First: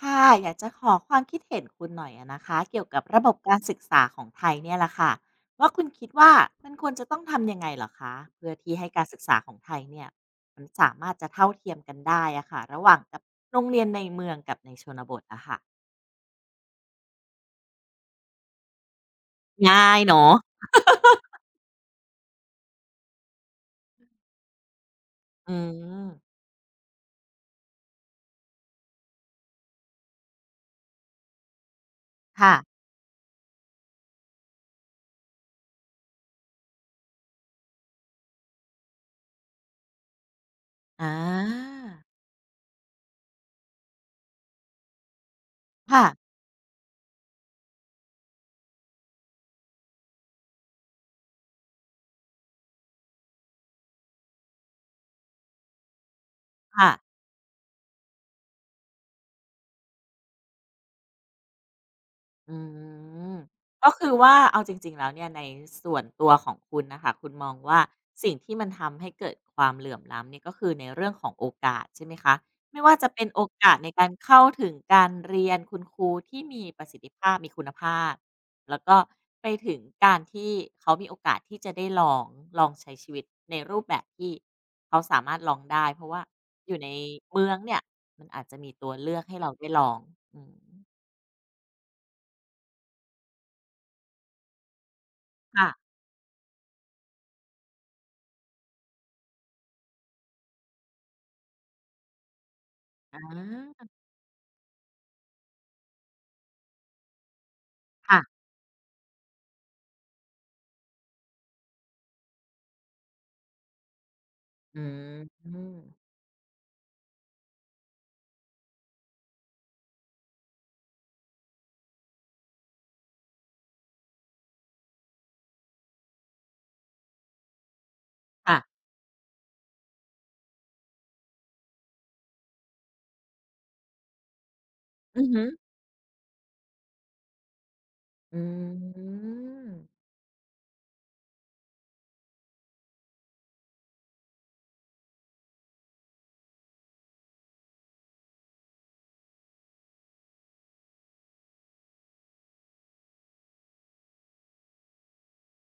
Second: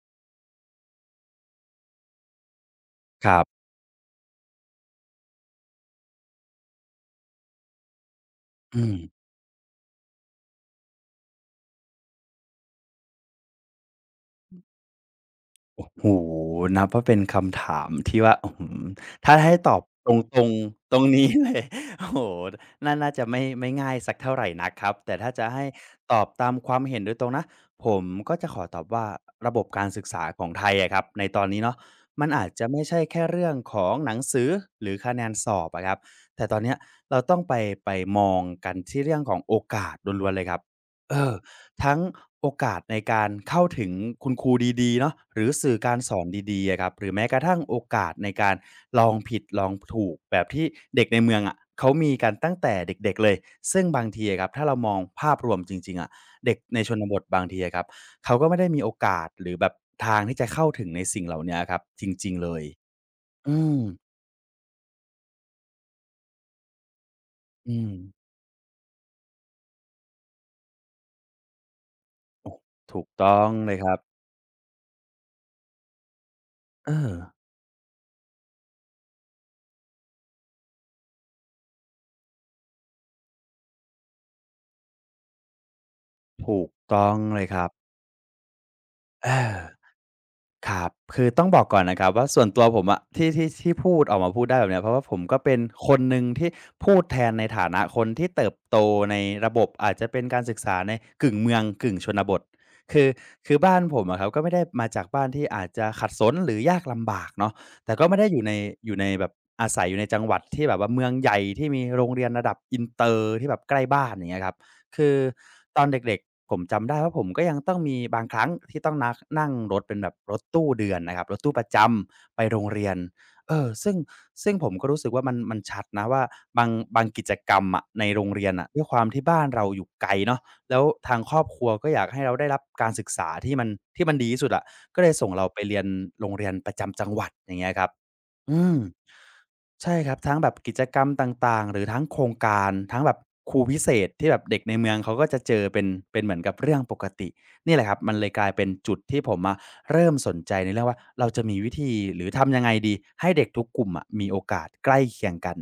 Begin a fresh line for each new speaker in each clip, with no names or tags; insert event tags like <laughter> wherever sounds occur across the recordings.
ค่ะอยากจะขอความคิดเห็นคุณหน่อยอะนะคะเกี่ยวกับระ
ค
บบ
รั
การ
บ
ศึกษาของไทยเนี่ยแหละค่ะว่าคุณคิดว่ามันควรจะต้องทำยังไงเหรอคะเพื่อที่
อื
ให้
ม
การศึกษาของไทยเนี่ยมันสามารถจะเท่าเทียมกันได้อะค่ะระหว่างกับโรงเรียนในเมืองกับในชนบทอะค่ะ
โอ้โฮนับว่าเป็นคำถามที่ว่าอื้อฮือถ้าให้ตอบ
ง่าย
ตร
เนาะ
งๆตรงนี้เลย <laughs> โอ้โฮน่าจะไม่ง่ายสักเท่าไรนักครับ แต่ถ้าจะ
อื
ให้
ม
ตอบตามความเห็นโดยตรงนะ ผมก็จะขอตอบว่าระบบการศึกษาของไทยอะครับในตอนนี้เนาะมันอาจ
ค่ะ
จะไม่ใช่แค่เรื่องของหนังสือหรือคะแนนสอบอะครับแต่ตอนเนี้ยเราต้องไปไปมองกันที่เรื่องของโอกาสล้วนๆเลยครับ
อา
เออ ทั้งโอกาสในการเข้าถึงคุณครูดีๆเนาะหรือสื่อการ
ค่ะ
สอนดีๆอะครับหรือแม้กระทั่งโอกาสในการลองผิดลองถูกแบบที่เด็กในเมืองอะเขามีกันตั้งแต่เด็กๆเลยซึ่งบางทีอะครับถ้าเรามองภาพรวมจริงๆอะเด็กในช
ค่ะ
นบทบางทีอะครับเขาก็ไม่ได้มีโอกาสหรือแบบทางที่จะเข้าถึงในสิ่งเหล่าเนี้ยครับจริงๆเล
อื
ย
ม
อืม
ก็คือว่าเอาจริงๆแล้วเนี่ยในส่วนตัวของคุณนะค่ะคุณมอง
อื
ว่า
ม
สิ่งที่มันทำให้เกิดความเหลื่อมล้ำเนี่ยก็คือในเรื่องของโอกาสใช่ไหมคะไม่ว่า
ถูก
จะเป็น
ต้อ
โอ
งเล
กาส
ยค
ใน
รับ
การเข้าถึงการเรียนคุณครูที่มีประ
เอ
สิทธิ
อ
ภาพมีคุณภาพแล้วก็ไปถึงการที่เขามีโอกาสที่จะได้ลองใช้ชีวิตในรูปแบบที่เขาสามารถลองได้เพราะว่า
ถู
อ
ก
ยู่ใน
ต้องเลย
เมือ
ค
ง
รับ
เนี่ยมันอาจจะมีตัวเลือก
เอ
ให้เรา
อ
ได้ลองอืม
ครับคือต้องบอกก่อนนะครับว่าส่วนตัวผมอะที่พูดออกมาพูดได้แบบเนี้ยเพราะว่าผมก็เป็น
ค่ะ
คนหนึ่งที่พูดแทนในฐานะคนที่เติบโตในระบบอาจจะเป็นการศึกษาในกึ่งเมืองกึ่งชนบทคือ
อ
คือบ้าน
า
ผมอะครับก็ไม่ได้มาจากบ้านที่อาจจะขัดสนหรือยากลำบากเนาะแต่ก็ไม่
ค่ะ
ได้อยู่ในแบบอาศัยอยู่ในจังหวัดที่แบบว่าเมืองใหญ่ที่มีโรงเรียนระดับอินเตอร์ที่แบบใกล้บ้านอย่างเงี้ยครับ
อื
คือตอน
ม
เด็กๆผมจำได้ว่าผมก็ยังต้องมีบางครั้งที่ต้องนักนั่งรถเป็นแบบรถตู้เดือนนะครับรถตู้ประจำไปโรงเรียนเออซึ่งผมก็รู้สึกว่ามันชัดนะว่าบางบางกิจกรรมอะในโรงเรียน
ค่ะ
อ่ะด้วยความที่บ้านเราอยู่ไกลเนาะแล้วทางครอบครัวก็อยากให้เราได้รับการศึกษาที่มันดีที่สุดอะก็เลย
อื
ส่
อ
ง
ฮึ
เราไปเรียนโรงเรียนประจำจังหวัดอย่างเงี้ยครับ
อื
อืม ใช่
ม
ครับทั้งแบบกิจกรรมต่างๆหรือทั้งโครงการทั้งแบบครูพิเศษที่แบบเด็กในเมืองเขาก็จะเจอเป็นเหมือนกับเรื่องปกตินี่แหละครับมันเลยกลายเป็นจุดที่ผมอะเริ่มสนใจในเรื่องว่าเราจะมีวิธีหรือทำยังไงดีให้เด็กทุกกลุ่มอะมีโอกาสใกล้เคียงกัน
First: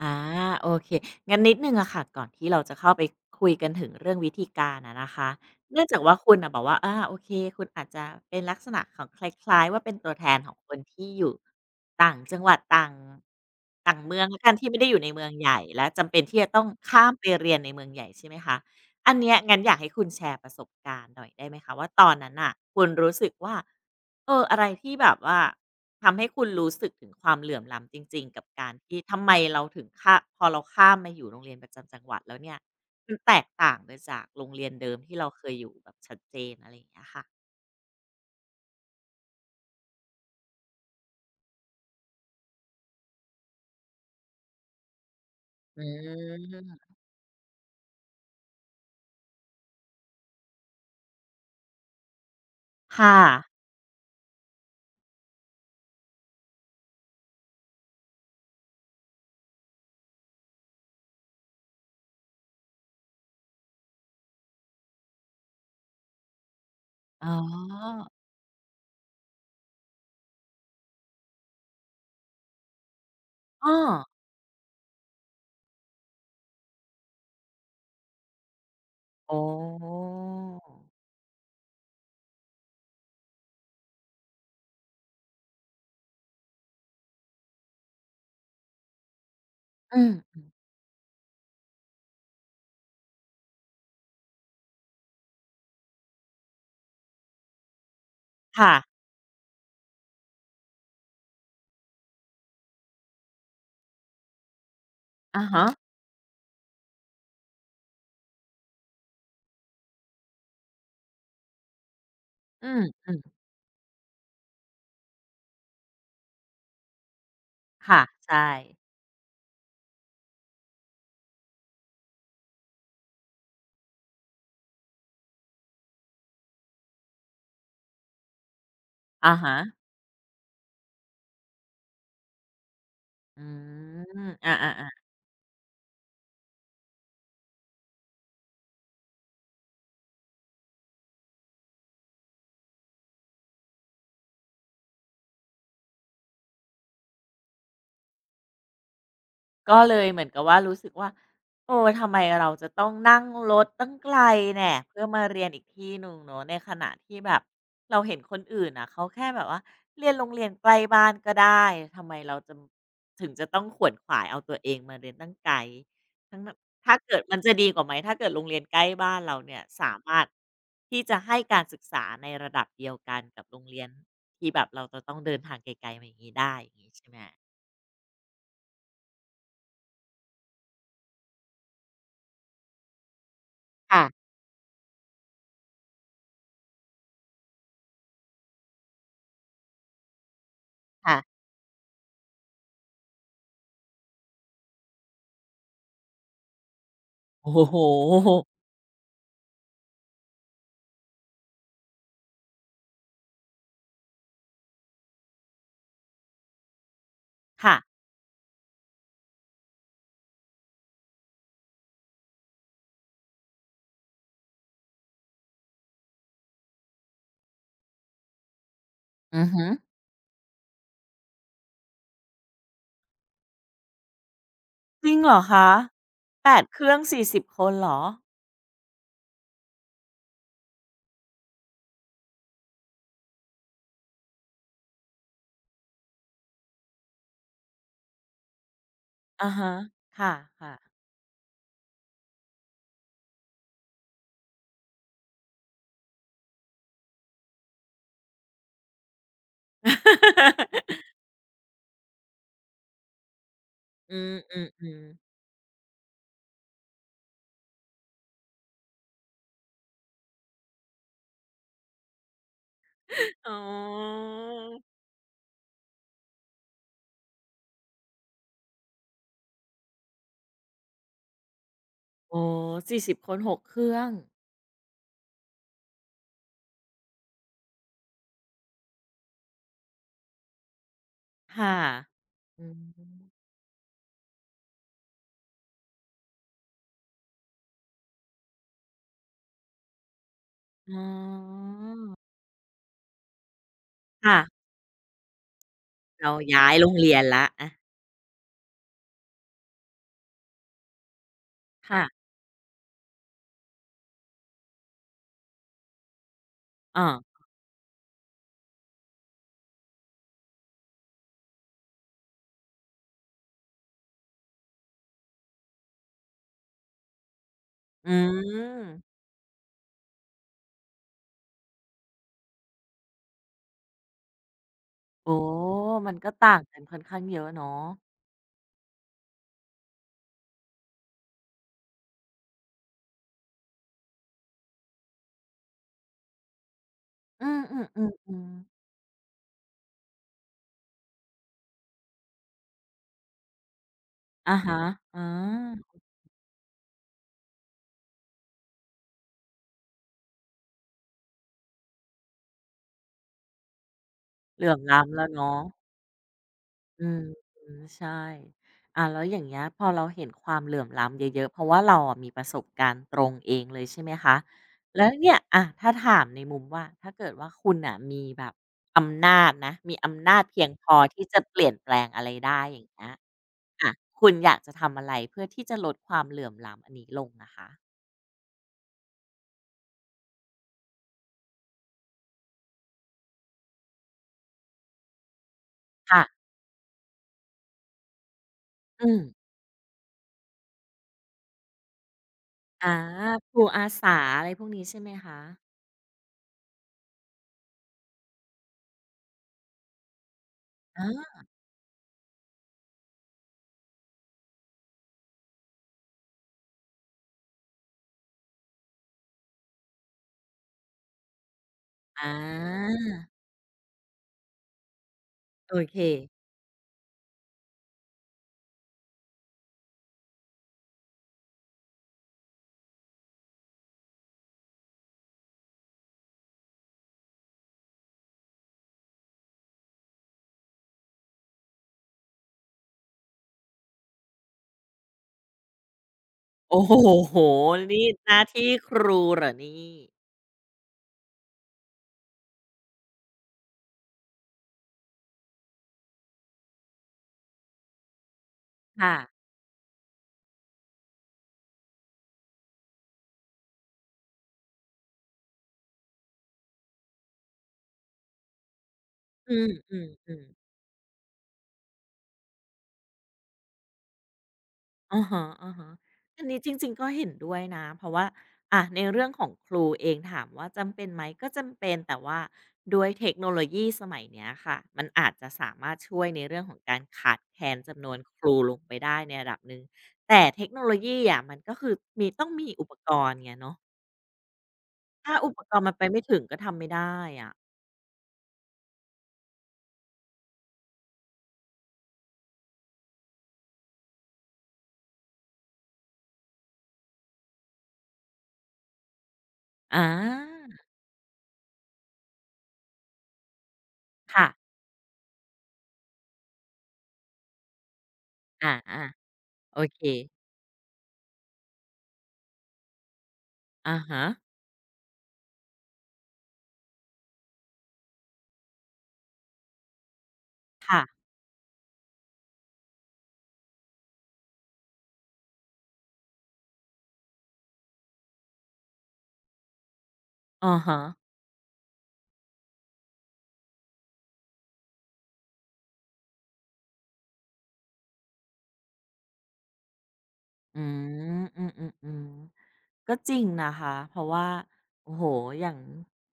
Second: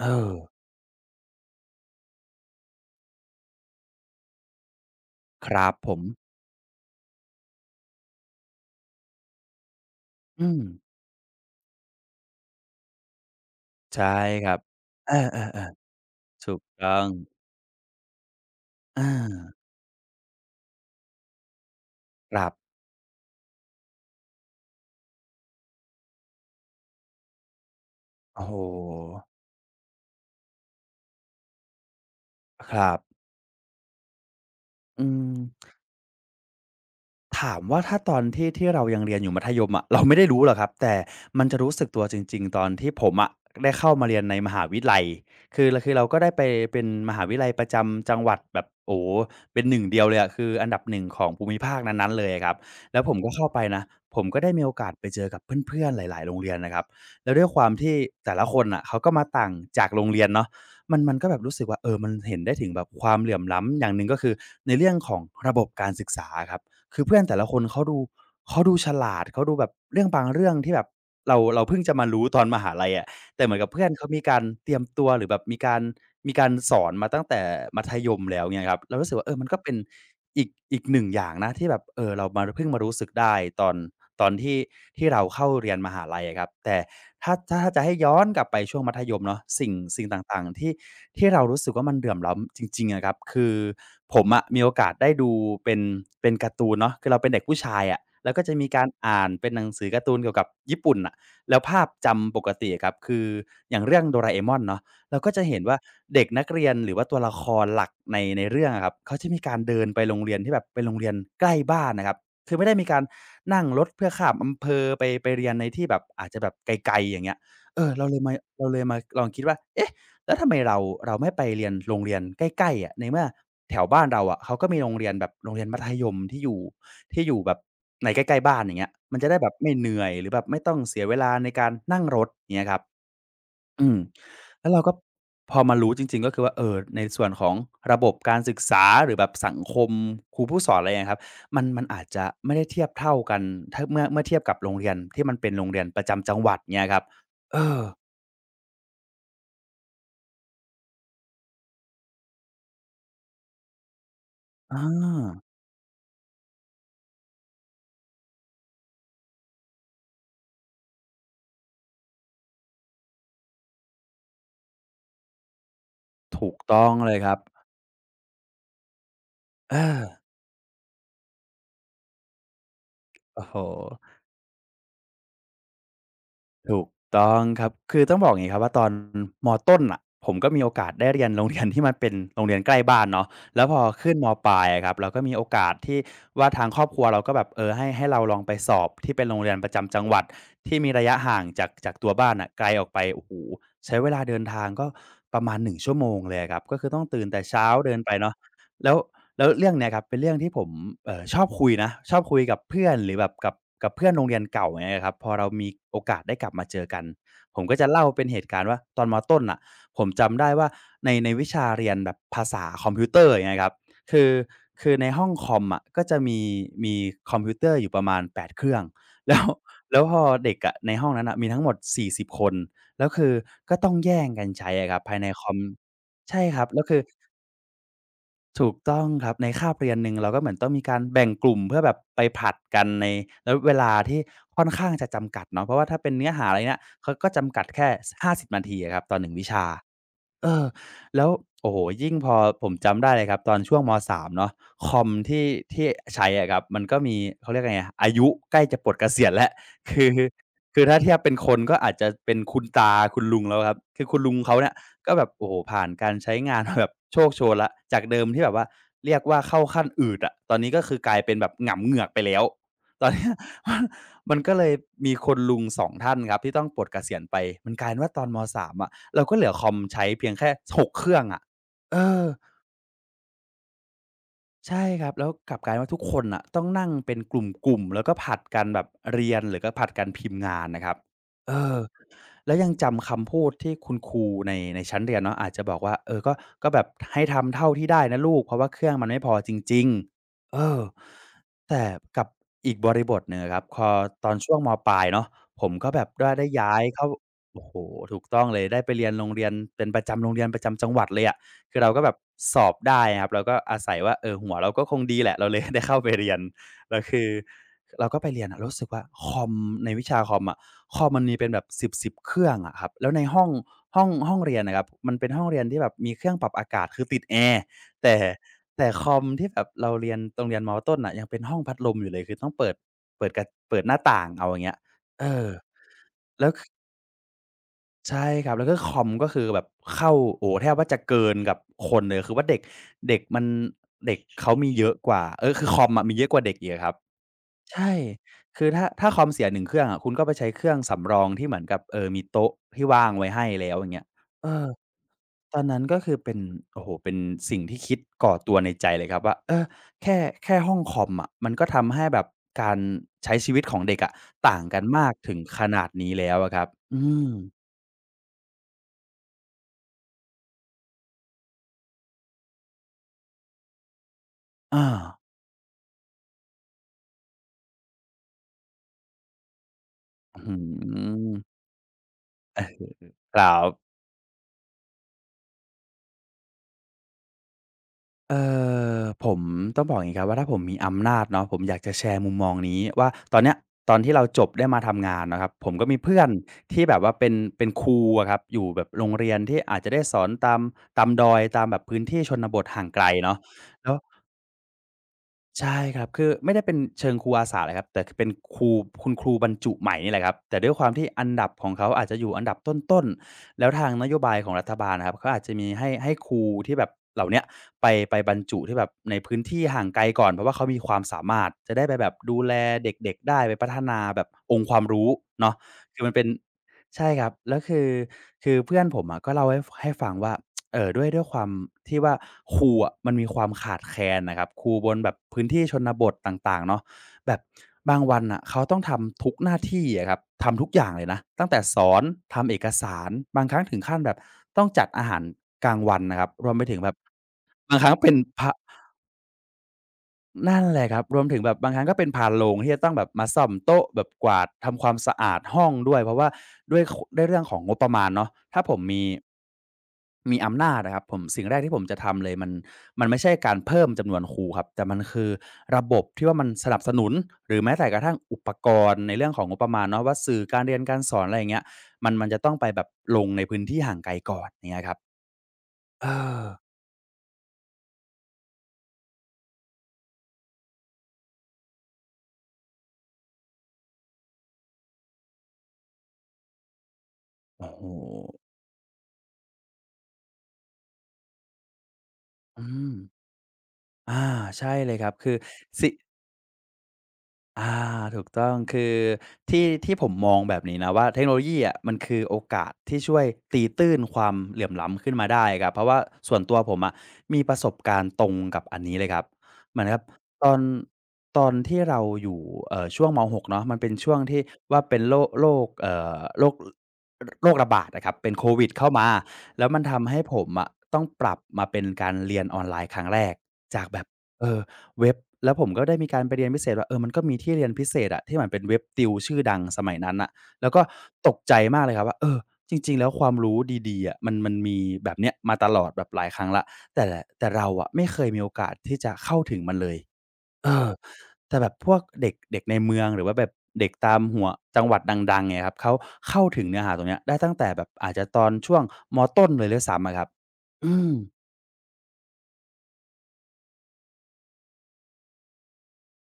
เอ
อา
อ
โอเคงั้นนิดหนึ่งอะค่ะก่อนที่เราจะเข้าไปคุยกันถึงเรื่องวิธีการอะนะคะ
ครับ
เนื่อง
ผ
จา
ม
กว่าคุณนะบอกว่าอาโอเคคุณอาจจะเป็นลักษณะของคล้ายๆว่าเป็นตัวแทน
อื
ของ
ม
คนที่อยู่ต่างจังหวัดต่างต่าง
ใช่
เมืองล้
ค
กั
รั
น
บ
ที่ไม่ได้อยู่ใน
เออ
เมืองใหญ่และ
ๆ
จำเป็นที่
ๆ
จะ
ถูก
ต้อง
ต้อ
ข้า
ง
มไปเรียนในเมืองใหญ่ใช่ไหมคะ
อ
อันเนี้ย
า
งั้นอยากให้คุณแชร์ประสบการณ์หน่อยได้ไหมคะว่าตอนนั้น
ครั
อะ
บ
คุณรู้สึกว่าเอออะไรที่แบบว่า ทำให้คุณรู้สึกถึงความเหลื่อมล้ำจริงๆ
โอ้
กับ
โฮ
การที่ทำไมเราถึงข้าพอเราข้ามมาอยู่โรงเรียนประจำจังหวัดแล้วเนี่ย
ครั
มัน
บ
แตกต่างไปจากโรงเรียนเดิม
อื
ที่เราเคยอ
ม
ยู่แบบชัดเจนอะไรอย่างเงี้ยค่ะ
ถามว่าถ้าตอนที่เรายังเรียนอยู่มัธยมอะเราไม่ได้รู้หรอกครับแต่มันจะรู้สึกตัวจริงๆตอนที่ผมอะได้เข้ามาเรียนในมหาวิทยาลัยคือล
อื
คือเราก็ได้ไปเป็น
ม
มหาวิทยาลัยประจำจังหวัดแบบโอ้โฮเป็นหนึ่งเดียวเลยอะคืออันดับหนึ่งของภูมิภาคนั้นๆเลยอะครับแล้วผ
ค่ะ
มก็เข้าไปนะผมก็ได้มีโอกาสไปเจอกับเพื่อนๆหลายๆโรงเรียนนะครับแล้วด้วยความที่แต่ละคนน่ะเขาก็มาต่างจากโรงเรียนเนาะมันก็แบบรู้สึกว่าเออมันเห็นได้ถึงแบบความเหลื่อมล้ำอย่างหนึ่งก็คือในเรื่องของระบบการศึกษาอะครับ คือเพื่อน
อ๋อ
แต่ละคนเขาดูฉลาดเขาดูแบบเรื่องบางเรื่องที่แบบเราเพิ่งจะมารู้ตอนมหาลัยอะแต่เหมือนกับ
อ้อ
เพื่อนเขามีการเตรียมตัวหรือแบบมีการสอนมาตั้งแต่มัธยมแล้วเงี้ยครับเรารู้สึกว่าเออ
โอ้
มันก็เป็นอีกหนึ่งอย่างนะที่แบบเออเรามาเพิ่งมารู้สึกได้ตอน ตอนที่เราเข้าเรียนมหาลัยอะครับแต่ถ้าจะให้ย้อนกลับไปช่วงมัธยมเนาะสิ่งสิ่
อื
งต่าง
ม
ๆที่เรารู้สึกว่ามันเดือมล้ำจริงๆอะครับคือผมอะมีโอกาสได้ดูเป็นเป็นการ์ตูนเนาะคือเราเป็นเด็กผู้ชายอะแล้วก็จะมี
ค่ะ
การอ่านเป็นหนังสือการ์ตูนเกี่ยวกับญี่ปุ่นอะแล้วภาพจำปกติอะครับคืออย่างเรื่องโดราเอมอนเนาะเราก็จะ
อะ
เห็น
ฮะ
ว่าเด็กนักเรียนหรือว่าตัวละครหลักในเรื่องอะครับเขาจะมีการเดินไปโรงเรียนที่แบบเป็นโรงเรียนใกล้บ้านนะครับ คือ
อื
ไม่ได้
ม
มีการนั่งรถเพื่อข้ามอำเภอไปเรียนในที่แบบอาจจะแบบไกลๆอย่างเงี้ยเอ
ๆ
อ
ค่ะ
เราเลยมา
ใช่
เราเลยมาลองคิดว่าเอ๊ะแล้วทำไมเราไม่ไปเรียนโรงเรียนใกล้ๆอะในเมื่อแถวบ้านเราอะเขาก็มีโรงเรียนแบบโรงเรียนมัธยมที่อยู่แบบในใกล้ๆบ้านอย่างเงี้ยมันจะ
อะ
ได้แบบ
ฮะ
ไม่เหนื่อยหรือแบบไม่ต้องเสียเวลาในการนั่งรถเงี้ยครับ
อื
อืม
มอา
แล้วเราก็
ๆ
พอมารู้จริงๆก็คือว่าในส่วนของระบบการศึกษาหรือแบบสังคมครูผู้สอนอะไรเงี้ยครับมันอาจจะไม่ได้เทียบเท่ากันถ้าเมื่อเทียบกับโรงเรียนที่มันเป็นโรงเรียนประจำจังหวัดเงี้ยครับเออ
ก็เลยเหมือนกับว่ารู้สึกว่าโอ้ทำไมเราจะต้องนั่งรถตั้งไกลแน่
อา
เพื่อมาเรียนอีกที่หนึ่งเนอะในขณะที่แบบเราเห็นคนอื่นน่ะเขาแค่แบบว่าเรียนโรงเรียนใกล้บ้านก็ได้ทำไมเราจะถึงจะต้องขวนขวายเอาตัวเองมาเรียนตั้งไกลทั้ง
ถู
นั้
ก
น
ต้อง
ถ้า
เลย
เกิด
ครั
มั
บ
นจะดีกว่าไหมถ้าเกิดโรงเรียนใกล้บ้านเราเนี่ย
เอ
สา
อ
มารถที่จะให้การศึกษาในระดับเดียวกันกั
โอ้
บ
โฮ
โรงเรียนที่แบบเราจะต้องเดินทางไกลๆมาอย่างนี้ได้อย่า
ถู
ง
ก
นี้ใช่ไหม
ต้องครับคือต้องบอกอย่างงี้ครับว่าตอนมต้นน่ะผมก็มีโอกาสได้เรียนโรงเรียนที่มันเป็นโรงเรียนใกล้บ้านเนาะแล้วพอ
ค่ะ
ขึ้นมปลายอะครับเราก็มีโอกาสที่ว่าทางครอบครัวเราก็แบบเออให้เราลองไปสอบที่เป็นโรงเรียนประจำจังหวัดที่มีระยะ
ค่ะ
ห่างจากตัวบ้านน่ะไกลออกไปโอ้โฮใช้เวลาเดินทางก็ประมาณ1ชั่วโมงเลยอะครับก็คือต้องตื่นแต่เช้า
โอ้โห
เดินไปเนาะแล้ว แล้วเรื่องเนี้ยครับเป็นเรื่องที่ผมชอบคุยนะชอบคุยกับเพื่อนหรือแบบกับเพื่อนโรงเรียนเก่าอย่างเงี้ยครับพอเรามีโอกาสได้กลับมาเจอกันผมก็
ค่ะ
จะเล่าเป็นเหตุการณ์ว่าตอนมต้นน่ะผมจำได้ว่าในวิชาเรียนแบบภาษาคอมพิวเตอร์อย่างเงี้ยครับคือคือในห้องคอมอะก็จะมีคอมพิวเตอร์อยู่ประมาณ8 เครื่อง <laughs> แล้
อื
ว
อฮึ
แล้วพอเด็กอะในห้องนั้นน่ะมีทั้งหมด40 คนแล้วคือก็ต้องแย่งกันใช้อะครับ
จริ
ภา
ง
ยใน
เหรอ
คอม
คะ
ใช่ครั
8
บ
เค
แล้ว
รื่อ
คื
ง
อ
40คนเหรอ
ถูกต้องครับในคาบเรียนหนึ่งเราก็เหมือนต้องมีการแบ่งกลุ่มเพื่อแบบไปผลัดกันในแล้วเวลาที่ค่อนข้างจะจำกัดเนาะเพราะว่าถ้าเป็นเนื้อหาอะไรเนี่ยเขาก็จำกัดแค่50นาทีอะครับต่อหนึ่งวิ
อะ
ชา
ฮะค่ะ
เออ
ค่ะ
แล้วโอ้โฮยิ่งพอผมจำได้เลยครับตอนช่วงม3เนาะคอมที่ใช้อะครับมันก็มีเขาเรียกไงอะอายุใกล้จะปลดเกษียณแล้ว <laughs> คือคือถ้า
<laughs>
เทียบเป็นคนก็อาจจะเป็นคุณตาคุณลุงแล้วครับคือ
อื
คุณลุงเขาเนี่ย
ม
ก็แบบ
ๆ
โอ้โฮผ่านการใช้งาน <laughs> มาแบบโชคโชนแล้วจากเดิมที่แบบว่าเรียกว่าเข้าขั้นอืดอะตอนนี้ก็คือกลายเป็นแบบหงำเหงือกไปแล้วตอนเนี้ย <laughs>
ๆอ๋อ
มันก็เลย
ม
มีคุณลุง2 ท่านครับที่ต้องปลดเกษียณไปมันกลายเป็นว่าตอนม3อะ เราก็เหลือคอมใช้เพียงแค่6 เครื่องอะ่ะเออ
อ๋อโอ้สี่สิบคนหกเครื่อง
ใช่ครับแล้วกลับกลายว่าทุกคนน่ะต้องนั่งเป็นกลุ่มๆแล้วก็ผลัดกันแบบเรียนหรือก็ผลัดกันพิมพ์งานนะครับเอ
ค่ะ
อแล้ว
อื
ยังจำ
ม
คำพูดที่คุณครูในชั้นเรียนเนาะอาจจะบอกว่าเออก็แบบให้ทำเท่าที่ได้นะลูกเพราะว่าเครื่องมันไม่พอจริงๆเออ
อ๋อ
แต่กับอีกบริบทหนึ่งอะครับพอตอนช่วง
ค่ะ
มปลายเนาะผมก็แบบว่า
เรา
ได้
ย้า
ย้า
ย
ย
โรง
เข้า
เรียนแล้ว
โอ้
อะ
โฮถูกต้องเลยได้ไปเรียนโรงเรียนเป็นประจำโรงเรียนประจำจังหวัดเลยอะ คือเราก็
ค่ะ
แบบสอบได้นะครับเราก็อาศัยว่าเออหัวเราก็คงดีแหละเราเลย <laughs> ได้เข้าไปเรียนแล้ว
อา
คือเราก็ไปเรียนอะเรารู้สึกว่าคอมในวิชาคอมอะคอมมันมีเป็นแบบ10เครื่องอะครับแล้วในห้องห้องเรียนอะครับมันเป็นห้องเรียนที่แบบมีเครื่องปรับอากาศคือติดแอร์
อื
แต่แต่คอ
ม
มที่แบบเราเรียนตรงเรียนมต้นน่ะยังเป็นห้องพัดลมอยู่เลยคือต้องเปิดเปิดกระเปิดหน้าต่างเอาอย่างเงี้ยเอ
โอ้
อ
มันก็
แล้ว
ต่าง
คือ
กันค่อนข้างเยอะเนาะ
ใช่ครับแล้วก็คอมก็คือแบบเข้าโอ้โฮแทบว่าจะเกินกับคนเลยคือว่าเด็กเด็กมันเด็กเขามีเยอะกว่าเออคือคอมอะมีเยอะกว่าเด็กอีกอะครับ
อืมอื
ใช่
ๆอมอืม
คือถ้าคอมเสียหนึ่งเครื่องอะคุณก็ไปใช้เครื่องสำรองที่เหมือนกับมีโต๊ะที่ว่างไว้ให้แล้วอย่างเงี้ยเอ
อ่ะ
อ
ฮะอา
ตอนนั้นก็คือเป็นโอ้โฮเป็นสิ่งที่คิดก่อตัวในใจเลยครับว่าเออแค่แค่ห้องคอมอะมันก็ทำให้แบบการใช้ชีวิตของเด็กอะต่า
เห
ง
ลื่อ
กั
ม
นมาก
ล้ำแล้ว
ถึง
เนาะ
ขนาดนี้แล้วอะครับอื
อืม
ม
อืมใช่อ่าแล้วอย่างเงี้ยพอเราเห็นความเหลื่อมล้ำเยอะๆเพราะว่าเราอะมีประสบการณ์ตรงเองเลยใช่ไหมคะ
อา
แล้วเนี่ยอาถ้าถามในมุมว่าถ้าเกิดว่าคุณน่ะมีแบบอำนาจนะมีอำนา
อื้อ
จ
ฮื
เพียงพอที่
อ
จะเปลี่ยนแปลงอะไรได้อย่างเงี้ย
ครั
อา
บ
คุณอยากจะทำอะไรเพื่อที่จะลดความเหลื่อมล้ำอันนี้ลงอะคะ
เอ่ผมต้องบอกอย่างงี้ครับว่าถ้าผมมีอำนาจเนาะผมอยากจะแชร์มุมมองนี้ว่าตอนเนี้ยตอนที่เราจบได้มาทำงานนะครับผมก็มีเพื่อ
ค่ะ
นที่แบบว่าเป็นครูอะครับอยู่แบบโร
อื
ง
ม
เรียนที่อาจจะได้สอนตามตามดอยตามแบบพื้นที่ชนบทห่าง
อา
ไกลเนาะ
ครูอา
แล้ว
สาอะไรพวกนี้ใช่ไหมคะ
ใช่ครับคือไม่ได้เป็นเชิงครูอาสาเลยครับแต่คือเป็นครูคุณครูบรรจุใหม่นี่แหละครับแต่ด้วยความที่อัน
อา
ดับของเขาอาจจะอยู่อันดับต้นๆแล้วทางนโยบายของรัฐบาลนะครับเขาอาจจะมีให้ครูที่แบบเหล่าเนี้ยไปบรรจุที่แบบในพื้นที่ห่างไกลก่อนเพราะว่าเขามีความสามารถจะได้ไปแบบ
อ
ดูแลเ
า
ด็กๆได้ไปพัฒนาแบบองค์ความรู้เนาะ
โอเค
คือมันเป็นใช่ครับแล้วคือคือเพื่อนผมอะก็เล่าให้ฟังว่า ด้วยความที่ว่าครูอะมันมีความขาดแคลนน่ะครับครูบนแบบพื้นที่ชนบทต่างๆเนาะแบบบางวันน่ะเขาต้องทำทุกหน้าที่อะครับทำทุกอย่างเลยนะตั้งแต่สอนทำเอกสารบางครั้งถึงขั้นแบบต้องจัดอาหารกลางวันนะครับรวมไปถึง
โอ้
แบ
โ
บ
ฮ
บางครั้ง
นี่
เป็น
หน้า
พะ
ที่ครูเหรอนี่
นั่นแหละครับรวมถึงแบบบางครั้งก็เป็นพานโรงที่จะต้องแบบมาซ่อมโต๊ะแบบกวาดทำความสะอาดห้องด้วยเพราะว่าด้วยเรื่องของงบประมาณเนาะถ้าผมมี
ค่ะ
มีอำนาจอะครับผมสิ่งแรกที่ผมจะทำเลยมันไม่ใช่การเพิ่มจำนวนครูครับแต่มันคือระบบที่ว่ามันสนับสนุนหรือแม้แต่กระทั่งอุปกรณ์ในเรื่องของง
อื
บประมาณเนาะว่าสื่อ
มๆ
การ
ๆ
เรียนการสอนอะไรอย่างเงี้ยมันจะต้องไปแบบลงในพื้นที่ห่างไกลก่อนอย่างเงี้ยครับ
อะฮะ
เอ
ๆอั
อ
นนี้จริงๆก็เห็นด้วยนะเพราะว่าอะในเรื่องของครูเองถามว่าจำเป็นไหมก็จำเป็นแต่ว่าด้วยเทคโนโลยีสมัยเนี้ยค่ะมันอาจจะสามารถช่วยในเรื่องของการขาดแคล
โอ้
น
โฮ
จำนวนครูลงไปได้ในระดับหนึ่งแต่เทคโนโลยีอะมันก็คือมีต้อง
อื
มีอุ
ม
ปกรณ์ไงเนาะ
อาใช่เลยครับคือ
ถ้าอุปกรณ์
สิ
มันไปไม่ถึงก็ทำไม่ได้อะ
อาถูกต้องคือที่ผมมองแบบนี้นะว่าเทคโนโลยีอะมันคือโอกาสที่ช่วยตีตื้นความเหลื่อมล้ำขึ้นมาได้ครับเพราะว่าส่วนตัวผมอะมีประสบการณ์ตรงกับอันนี้เลยครับเหมือนกับ
อา
ตอนตอนที่เราอยู่ช่วงมหกเนาะมันเป็นช่วงที่
ค่ะ
ว่าเป็นโรคโรคระบาดอะครับเป็นโควิด
อา
เข้ามาแล้ว
ๆ
มั
โอ
น
เค
ทำให้ผมอะต้องปรับมาเป็นการเรียนออนไลน์ครั้งแรกจากแบ
อะ
บ
ฮะ
เออ เว็บแล้วผมก็ได้มีการไปเรียนพิเศษว่าเออมันก็มีที่เรียนพิเศษอะที่เหมือนเป็นเว็บติวชื่อดังสมัยนั้นน่ะแล้วก็
ค่ะ
ตกใจมากเลยครับว่าเออจริงๆแล้วความรู้ดีๆอะมันมีแบบเนี้ยมาตลอดแบบหลายครั้งแล้วแต่แต่เราอะไม่เคยมีโอกาสที่จะเข้าถึงมันเลยเอ
อะ
อ
ฮะ
แต่แบบพวกเด็กเด็กในเมืองหรือว่าแบบเด็กตามหัวจังหวัดดังๆเนี่ยครับเขาเข้าถึงเนื้อหาตรงเนี้ยได้ตั้งแต่แบบอาจจะตอนช่วงมต้นเลยด้วยซ้ำอะครับ
อื
อืม
มอืมๆๆก็จริงนะคะ เพราะว่าโอ้โฮอย่าง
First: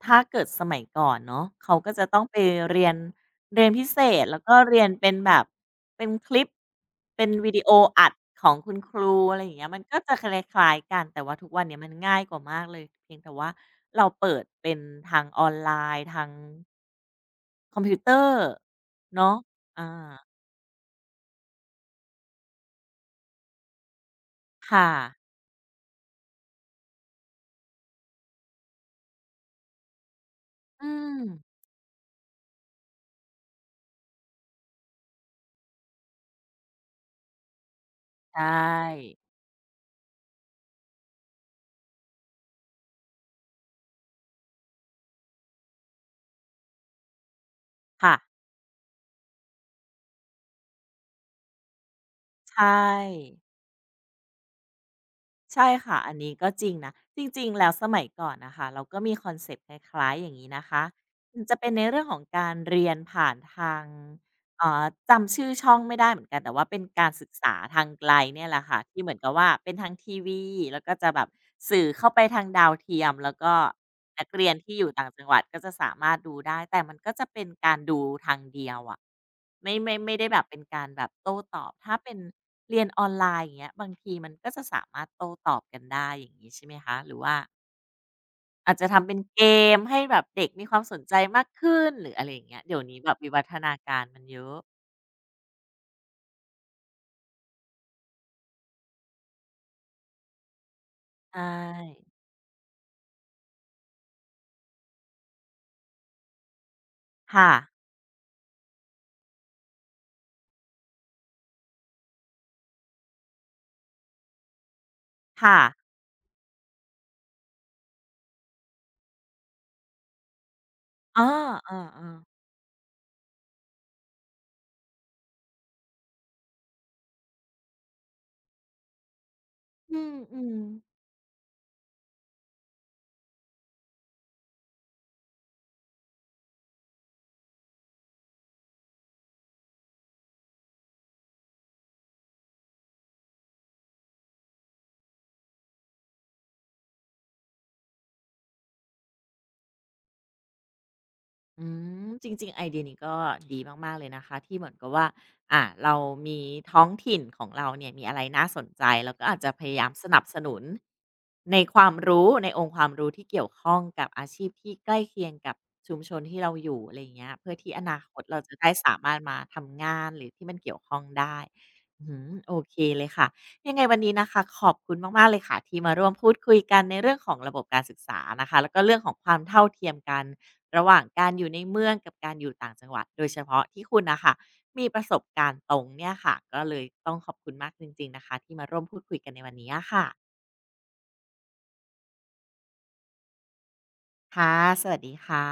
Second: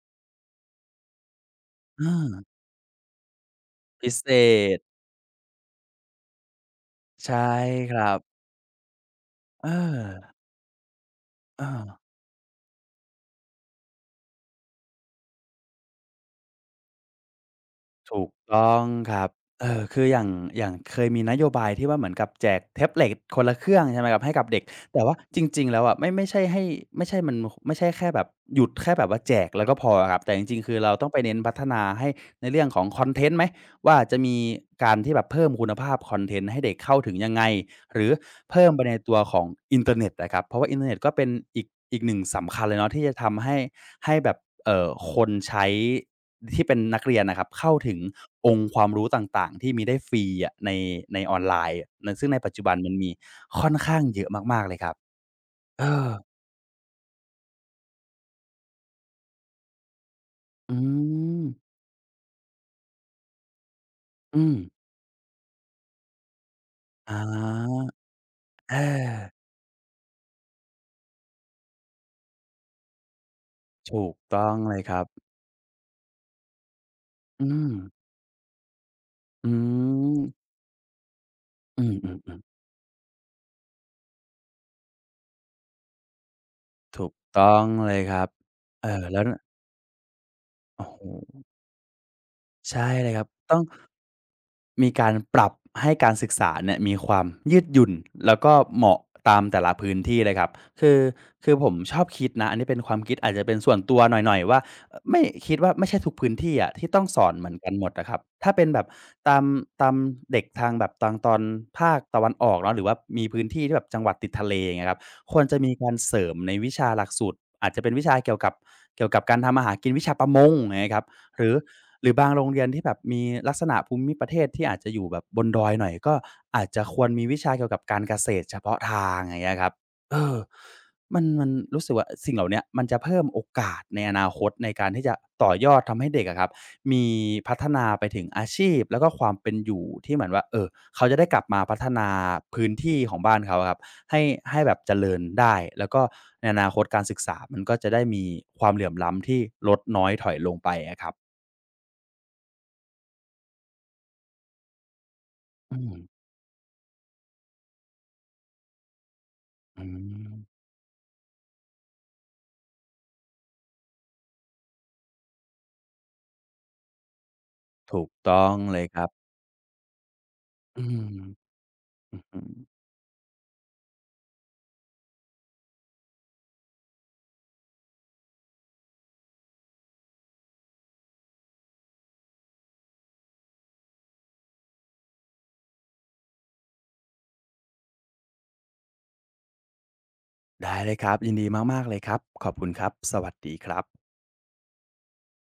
ถ้าเกิดสมัยก่อนเนาะเขาก็
อ
จะต้องไป
า
เรียน เรียนพิเศ
พิ
ษ
เศ
แล้วก็เรียน
ษ
เป็นแบบเป็นคลิป เป็น
ใช่
วิดีโอ
ครั
อัด
บ
ของคุณครูอะไรอย่าง
เอ
เงี้ยมันก็จะค
อ
ล้ายๆกันแต่ว่าทุกวัน
อา
เนี้ยมันง่ายกว่ามากเลยเพียงแต่ว่าเราเปิดเป็นทางออนไลน์ทางคอมพิวเตอ
ถูก
ร์
ต้องครับ
เนาะ
เออ
อา
คืออย่างอย่างเคยมีนโยบายที่ว่าเหมือนกับแจกแท็บเล็ตคนละเครื่องใช่ไหมครับให้กับเด็ก
ค่ะ
แต่ว่าจริงๆแล้วอะไม่ไม่ใช่ให้ไม่ใช่มันไม่ใช่แค่แบบหยุดแค่แบบว่าแจกแล้วก็พออะครับแต่จริงๆคือ
อื
เราต้องไป
ม
เน้นพัฒนาให้ในเรื่องของคอนเทนต์ไหมว่าจะมีการที่แบบเพิ่มคุณภาพคอนเทนต์ให้เด็กเข้าถึงยังไง หรือ
ใช่
เพิ่มไปในตัวของอินเทอร์เน็ตนะครับเพราะว่าอินเทอร์เน็ตก็เป็นอีกหนึ่งสำคัญเลยเนาะที่จะทำให้ให้แบบคนใช้ที่เป็นนักเรียนน่ะครับเข้าถึง
ค่ะ
องค์ความรู้ต่างๆที่มีได้ฟรีอะในในออนไลน์อะในซึ่งในปัจจุ
ใช่
บันมันมีค่อนข้างเยอะมากๆเลยครับ
ใช่
เอ
ค่ะ
อ
อันนี้ก็จริงนะจริงๆแล้วสมัยก่อนน่ะค่ะเราก็มีคอนเซปต์คล้ายๆอย่างงี้นะ
อื
คะ
ม
มันจะเป็นในเรื่องของการเรียนผ่านทาง
อืม
อ๋อจำชื่อช่องไม่ได้เหมือนกันแต่ว่าเป็นกา
อ๋
รศึกษา
อ
ทางไกลเนี่ยแหละ
เอา
ค่ะที่เหมือนกับว่าเป็นทางทีวีแล้วก็จะแบบสื่อเข้าไปทางดาวเทียมแล้วก็
ถูก
นัก
ต้
เรี
อ
ย
ง
น
เล
ที่
ย
อ
ค
ยู่
รับ
ต่างจังหวัดก็จะสามารถดูได้แต่มันก็จะเป็
อื
น
ม
การดูทางเดียวอะ
อื
ไม่
ม
ได้แบบเป็นการแบบโต้ตอบ
อื
ถ้าเป็น
อๆ
เรียนออนไลน์อย่างเงี้ยบางทีมันก็จะสามารถโต้ตอบกันได้อย่างงี้ใช่ไหม
ๆ
คะ
ถู
ห
ก
รือว่า
ต้องเลยครับ
อาจ
เอ
จะ
อ
ทำเป็
แล้
น
วน
เกมให้แบบเด็กมีความ
โอ้
สนใจ
โฮ
มากขึ้นหรืออะไรอย่างเงี้ยเดี๋
ใช่
ยวนี้
เล
แบ
ย
บ
ครับ
วิวัฒ
ต้อง
นาการมันเยอะ
มีการปรับให้การศึกษาเนี่ยมีความยืดหยุ่นแล้วก็เหมาะตามแต่ละพื้นที่เลยครับคือ
ใช
คือผมชอบ
่
คิดนะอันนี้เป็นความคิดอาจจะเป็นส่วนตัวหน่อยๆว่าไม่คิดว่าไม่ใช่ทุกพื้นที่อะที่ต้องสอนเหมื
ค่ะ
อนกันหมดอะครับถ้าเป็นแบบตามตามเด็กทางแบบทางตอนภาคตะวันออกเนาะหรือว่ามีพื้นที่ที่แบบจังหวัดติดทะเลอย่างเงี้ยครับควรจะ
ค่ะ
มีการเสริมในวิชาหลักสูตรอาจจะเป็นวิชาเกี่ยวกับเกี่ยวกับการทำมาหากินวิชาประมงอย่างเงี้ยครับ
อ้อ
หรือ
เออ
หรือบางโร
ๆ
งเรียนที่แบบมีลักษณะภูมิประเทศที่อาจจะอยู่แบบบนดอยหน่อยก็อาจจะควรมีวิชาเกี่ยวกับการเกษตรเฉพาะทางอย่างเงี้ยครับ
อืม
เออ
อืม
มันรู้สึกว่าสิ่งเหล่าเนี้ยมันจะเพิ่มโอกาสในอนาคตในการที่จะต่อยอดทำให้เด็กอะครับมีพัฒนาไปถึงอาชีพแล้วก็ความเป็นอยู่ที่เหมือนว่าเขาจะได้กลับมาพัฒนาพื้นที่ของบ้านเขาอะครับให้ให้แบบเจริญได้แล้วก็ในอนาคตการศึกษามันก็จะได้มีความเหลื่อมล้ำที่ลดน้อยถอยลงไปอะครับ
อืมจริงๆไอเดียนี้ก็ดีมากๆเลยนะคะที่เหมือนกับว่า
อืม
เรามีท้องถิ่นของเราเนี่ยมีอะไรน่าสนใจเราก็อาจจะพยา
อื
ยามสนับสนุ
ม
นในความรู้ในองค์ความรู้ที่เกี่ยวข้องกับอาชีพที่ใกล้เคียงกับชุมชนที่เราอยู่อะไรอย่างเงี้ยเพื่อที่อนา
ถูก
คตเรา
ต้อง
จะได้
เลย
สา
ครับ
มารถมาทำงานหรือที่มันเกี่ย
อื
วข้
ม
องได้อื้
อื้อฮือ
โอเคเลยค่ะยังไงวันนี้นะคะขอบคุณมากๆเลยค่ะที่มาร่วมพูดคุยกันในเรื่องของระบบการศึกษานะคะแล้วก็เรื่องของความเท่าเทียมกัน ระหว่างการอยู่ในเมืองกับการอยู่ต่างจังหวัดโดยเฉพาะที่คุณนะคะมีประสบการณ์ตรงเนี่ยค่ะก็เลยต้องขอบคุณมากจริงๆนะคะที่มาร่วมพูดคุยกันในวันนี้อะค่ะ
ได้เลยครับยินดีมากๆเลยครับขอบคุณครับสวัสดีครับ
ค่ะสวัสดีค่ะ